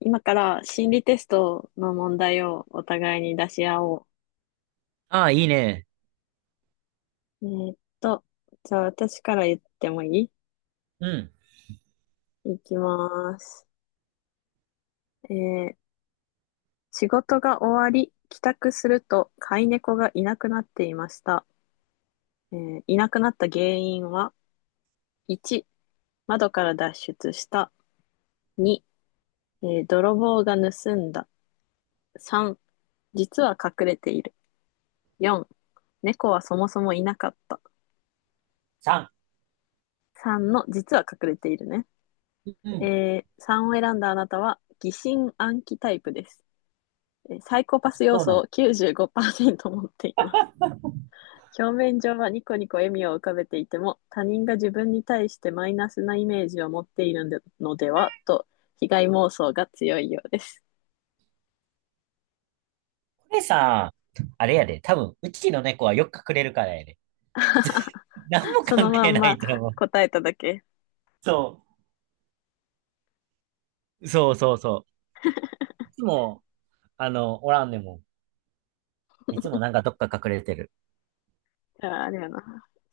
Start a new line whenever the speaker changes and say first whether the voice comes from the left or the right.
left: 今から心理テストの問題をお互いに出し合お
right: ああ、いいね。
left: う。じゃあ私から言ってもいい？
right: うん。
left: いきます。えー仕事が終わり、帰宅すると飼い猫がいなくなっていました。いなくなった原因は、1、窓から脱出した。2、泥棒が盗んだ。3、実は隠れている。4、猫はそもそもいなかった。
right: 3。
left: 3の実は隠れているね。
right: うん。
left: 3を選んだあなたは疑心暗鬼タイプです。サイコパス要
right: そうな
left: 素
right: ん。こ
left: を95%持っています。表面上はニコニコ笑みを浮かべていても、他人が自分に対してマイナスなイメージを持っているのでのではと、被害妄想が強いようです。
right: れさ、あれやで。多分、うちの猫はよく隠れるからやで。何も
left: その
right: 関
left: ま
right: 係
left: ん
right: な
left: ま
right: いと思う。
left: 答えただけ。
right: そそうそうそう。う。いつも、あの、おらんでも。いつもなんかどっか隠れてる。
left: あー、あれやな。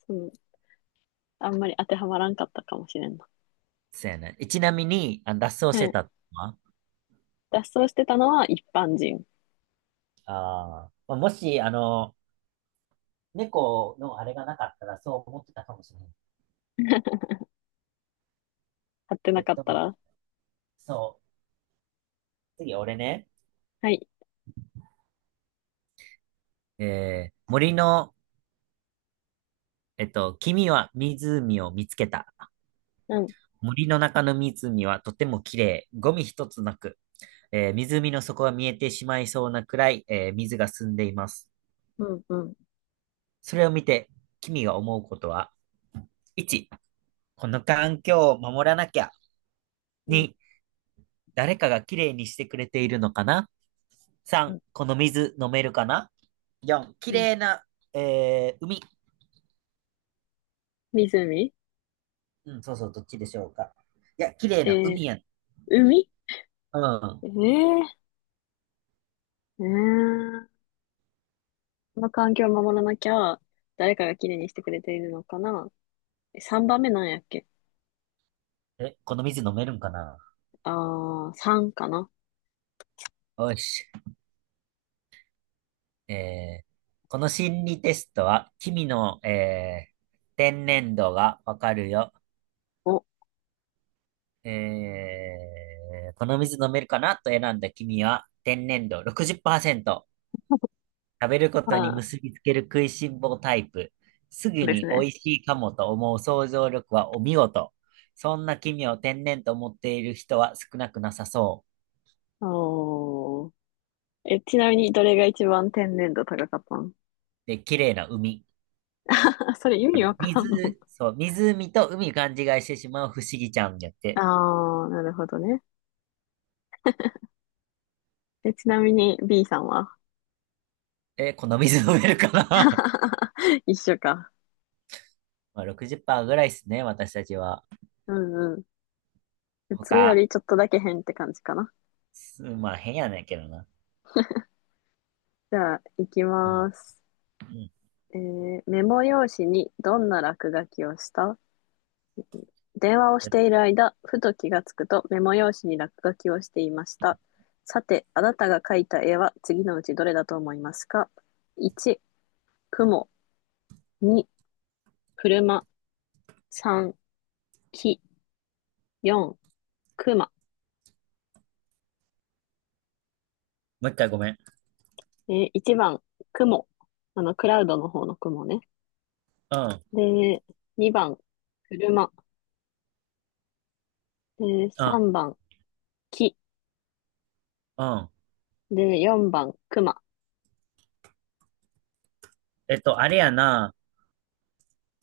left: うん。あんまり当てはまらんかったかもしれんな。
right: そうやね。ちなみに、あの脱走
left: う
right: して
left: ん。
right: たのは、
left: 脱走してたのは一般人。
right: あーまあ、もし、あの、猫のあれがなかったらそう思ってたかもしれない。
left: 買って
right: え
left: な
right: っ
left: かっ
right: と、
left: たら。
right: そう。次、俺ね。
left: はい。
right: 森の、君は湖を見つけた。
left: うん。
right: 森の中の湖はとても綺麗、ゴミ一つなく、湖の底が見えてしまいそうなくらい、水が澄んでいます。
left: うん、うん。
right: それを見て、君が思うことは、1、この環境を守らなきゃ。
left: うん、
right: 2、誰かが綺麗にしてくれているのかな？
left: う
right: 3、
left: ん、
right: この水飲めるかな？ 4、綺
left: うん。
right: 麗な、海。
left: 湖。
right: うん、そうそう、どっちでしょうか。いや、綺麗
left: え
right: な
left: ー、
right: 海やん。
left: 海。
right: うん。
left: えー、うーん。この環境を守らなきゃ、誰かがきれいにしてくれているのかな。3番目なんやっけ？
right: え、この水飲めるんかな。
left: あー、3かな。
right: よし。えーこの心理テストは、君の、天然度がわかるよ。
left: お、
right: この水飲めるかなと選んだ君は、天然度60%。食べることに
left: あー、そ
right: 結びつける食いしん坊タイプ。す
left: う
right: ぐ
left: です
right: に美
left: ね。
right: 味しいかもと思う想像力はお見事。そんな君を天然と思っている人は少なくなさそ
left: おー。え、ちなみに、どれが一番天然度高かったの？
right: う。で、綺麗な海。
left: それ意
right: あ
left: 味
right: の、
left: わからんの。
right: 水、そう、湖と海勘違いしてしまう不思議ちゃんやって。
left: あー、なるほどね。え、ちなみに、B さんは？
right: この水飲めるかな。
left: 一緒か。
right: まあ60%ぐらいですね、私たちは。
left: うんうん。普通よ
right: 他、
left: りちょっとだけ変って感じかな。
right: す、まあ変やねんけどな。
left: じゃあ、行き
right: うん。
left: ます。
right: うん。
left: メモ用紙にどんな落書きをした？電話をし
right: え、
left: ている間、ふと気がつくとメモ用紙に落書きをしていました。さて、あなたが描いた絵は次のうちどれだと思いますか？ 1、雲。2、車。3、木。4、熊。
right: もう一回ごめん。
left: 1番、雲。クラウドの方の雲ね。
right: うん。
left: で、2番、車。で、
right: うん。
left: 3番、木。
right: うん。
left: で、4番、熊。
right: えっと、あれやな。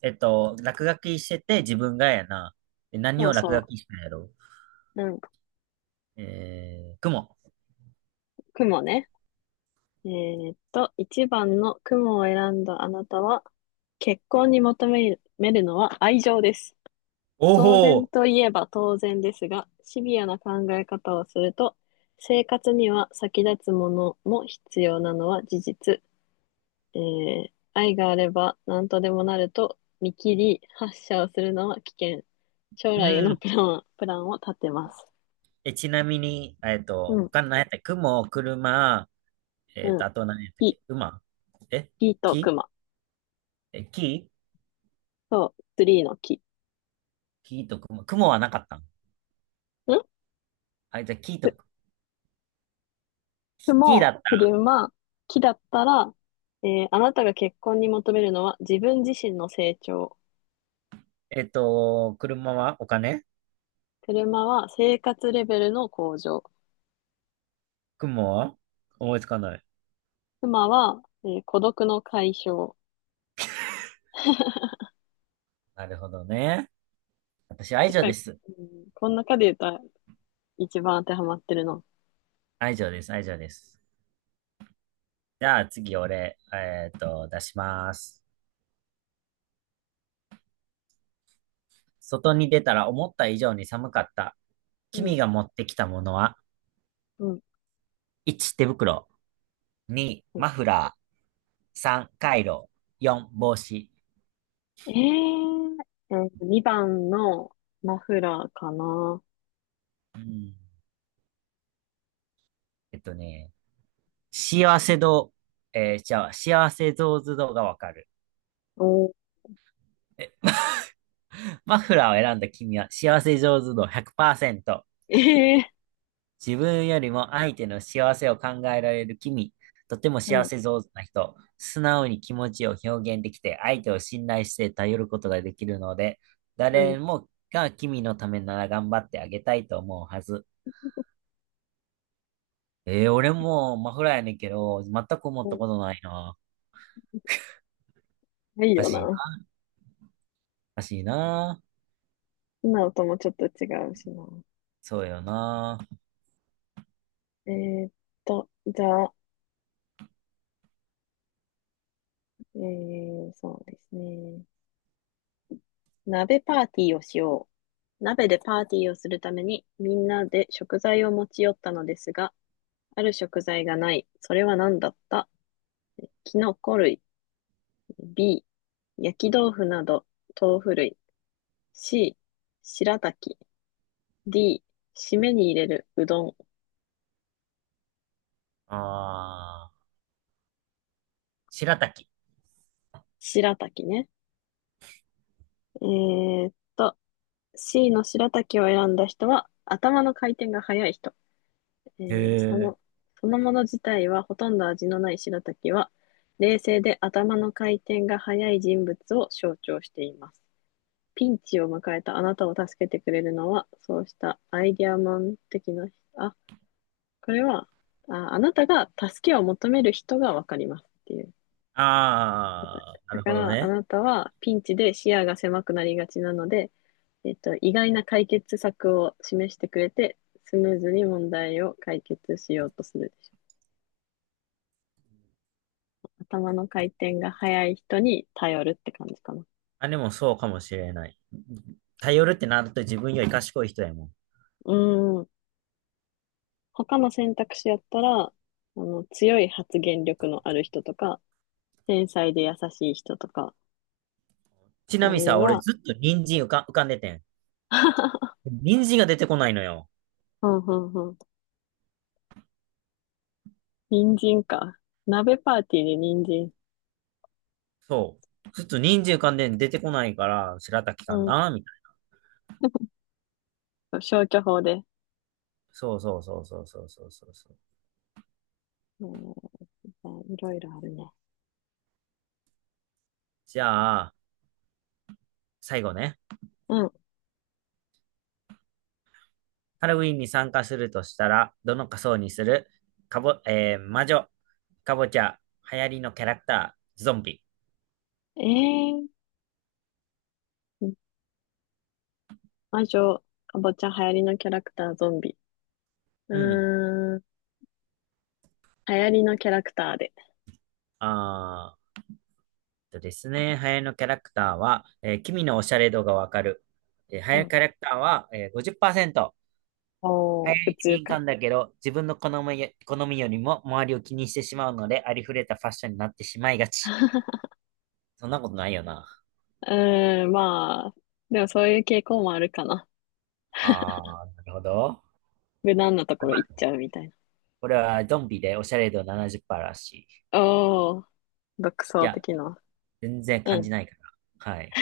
right: えっと、落書きしてて自分がやな。え、何
left: そう
right: を落書
left: そ
right: きしたんやろ。
left: う。うん、
right: 雲。
left: 雲ね。1番の雲を選んだあなたは、結婚に求めるのは愛情です。
right: お
left: 当然
right: お、
left: といえば当然ですが、シビアな考え方をすると、生活には先立つものも必要なのは事実。えー愛があれば何とでもなると見切り発射をするのは危険。将
right: う
left: 来への
right: ん。
left: プランを立てます。
right: え、ちなみに、えっと、
left: うん、
right: 他の何やったっけ、雲、車、えっ
left: うん。
right: と、あと何やったっ
left: 木、
right: け、馬、え、
left: 木と
right: 木、
left: 熊
right: え、木、
left: と、ツリーの木。
right: 木と雲。雲はなかったん。
left: ん
right: あ、じゃあ木と、キキだ
left: も
right: った。
left: 車、木だったら、あなたが結婚に求めるのは自分自身の成長。
right: えっと、車はお金、
left: 車は生活レベルの向上。
right: 雲は思いつかない。
left: 妻は、孤独の解消。
right: なるほどね。私、愛
left: 確
right: 情
left: か
right: で
left: に、
right: す。
left: うん、この中で言ったら一番当てはまってるの。
right: 愛情です。愛情です。じゃあ、次、俺、えっと、出します。外に出たら思った以上に寒かった。
left: うん、
right: 君が持ってきたものは、
left: うん。
right: 1、手袋。2、
left: はい。
right: マフラー。3、カイロ。4、帽子。
left: え2番のマフラーかな。
right: うん。えっとね、幸せ度、じゃあ、幸せ像図度がわかる。
left: おー、
right: マフラーを選んだ君は幸せ上手度100%。
left: え
right: 自分よりも相手の幸せを考えられる君。とても
left: ー、う
right: 幸
left: ん、
right: せ上手な人。素直に気持ちを表現できて、相手を信頼して頼ることができるので、
left: う
right: 誰
left: ん、
right: もが君のためなら頑張ってあげたいと思うはず。俺もマフラーやねんけど、全く思った
left: う
right: ことないな。
left: ん。いい
right: おか
left: よ
right: しいな。
left: な。
right: おかしいな。
left: 今のともちょっと違うしな。
right: そうよな。
left: えーっじゃあ、そうですね。鍋パーティーをしよう。鍋でパーティーをするためにみんなで食材を持ち寄ったのですが、ある食材がない。それは何だった？キノコ類。B、焼き豆腐など豆腐類。C、白滝。D、締めに入れるうどん。
right: あー、白滝。
left: 白滝ね。えーっと、C の白滝を選んだ人は頭の回転が速い人。え
right: へ
left: ーその、
right: え。
left: そのもの自体はほとんど味のない白滝は、冷静で頭の回転が速い人物を象徴しています。ピンチを迎えたあなたを助けてくれるのは、そうしたアイディアマン的な、あ、これは、あ、あなたが助けを求める人がわかりますっていう答え。
right: あー、な
left: だ
right: る
left: か
right: ほど
left: ら、あ
right: ね。
left: なたはピンチで視野が狭くなりがちなので、意外な解決策を示してくれて、スムーズに問題を解決しようとするでしょう。頭の回転が速い人に頼るって感じかな。
right: あ、でもそうかもしれない。頼るってなると自分より賢い人やもん。
left: うん。他の選択肢やったら、強い発言力のある人とか、繊細で優しい人とか、
right: ちな
left: あ
right: みに
left: るい
right: さ、俺
left: は、
right: ずっと人参浮かんでてん。人参が出てこないのよ。
left: うんうんうん。人参か。鍋パーティーで人参。
right: そう。ずっと人参浮かんでん出てこないから、白滝か
left: うん。
right: なみたいな。
left: 消去法で。
right: そうそうそうそうそうそうそうそう。
left: えー、いろいろあるね。
right: じゃあ、最後ね。
left: うん。
right: ハロウィンに参加するとしたら、どの仮装にする。かぼ、えー、魔女、かぼちゃ、流行りのキャラクター、ゾンビ。
left: えー、うん、魔女、かぼちゃ、流行りのキャラクター、ゾンビ。
right: うん。
left: うーん、流行りのキャラクターで。
right: あー、とですね、流行りのキャラクターは、君のおしゃれ度がわかる。えー、流
left: う
right: 行り
left: ん。
right: キャラクターは、えー、50%。流
left: お
right: 行
left: ー、
right: り
left: 普
right: に
left: 通
right: 敏
left: か。
right: 感だけど、自分の好みよ、好みよりも周りを気にしてしまうので、ありふれたファッションになってしまいがち。そんなことないよな。
left: うーん、まあ、でもそういう傾向もあるかな。
right: あー、なるほど。
left: 無難なところ行っちゃうみたいな。
right: これはドンビでおしゃれ度70%らしい。
left: おー、独
right: い
left: 創
right: や、
left: 的な。
right: 全然
left: う
right: 感
left: ん。い
right: じないから。はい。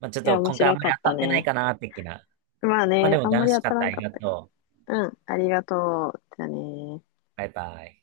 right: まあ、ちょっ
left: や、
right: と
left: 面
right: 今回あん
left: 白
right: ま
left: か
right: り
left: っ
right: 当
left: た
right: たってない
left: ね。
right: かな、的な。
left: まあ
right: まあで
left: ね、
right: も
left: あんま
right: 楽
left: り
right: し
left: 当
right: か
left: た
right: っ
left: ら
right: た。あ
left: んか
right: り
left: っ
right: が
left: たけ
right: とう。
left: ど。うん、ありがとう。じゃあね。
right: バイバイ。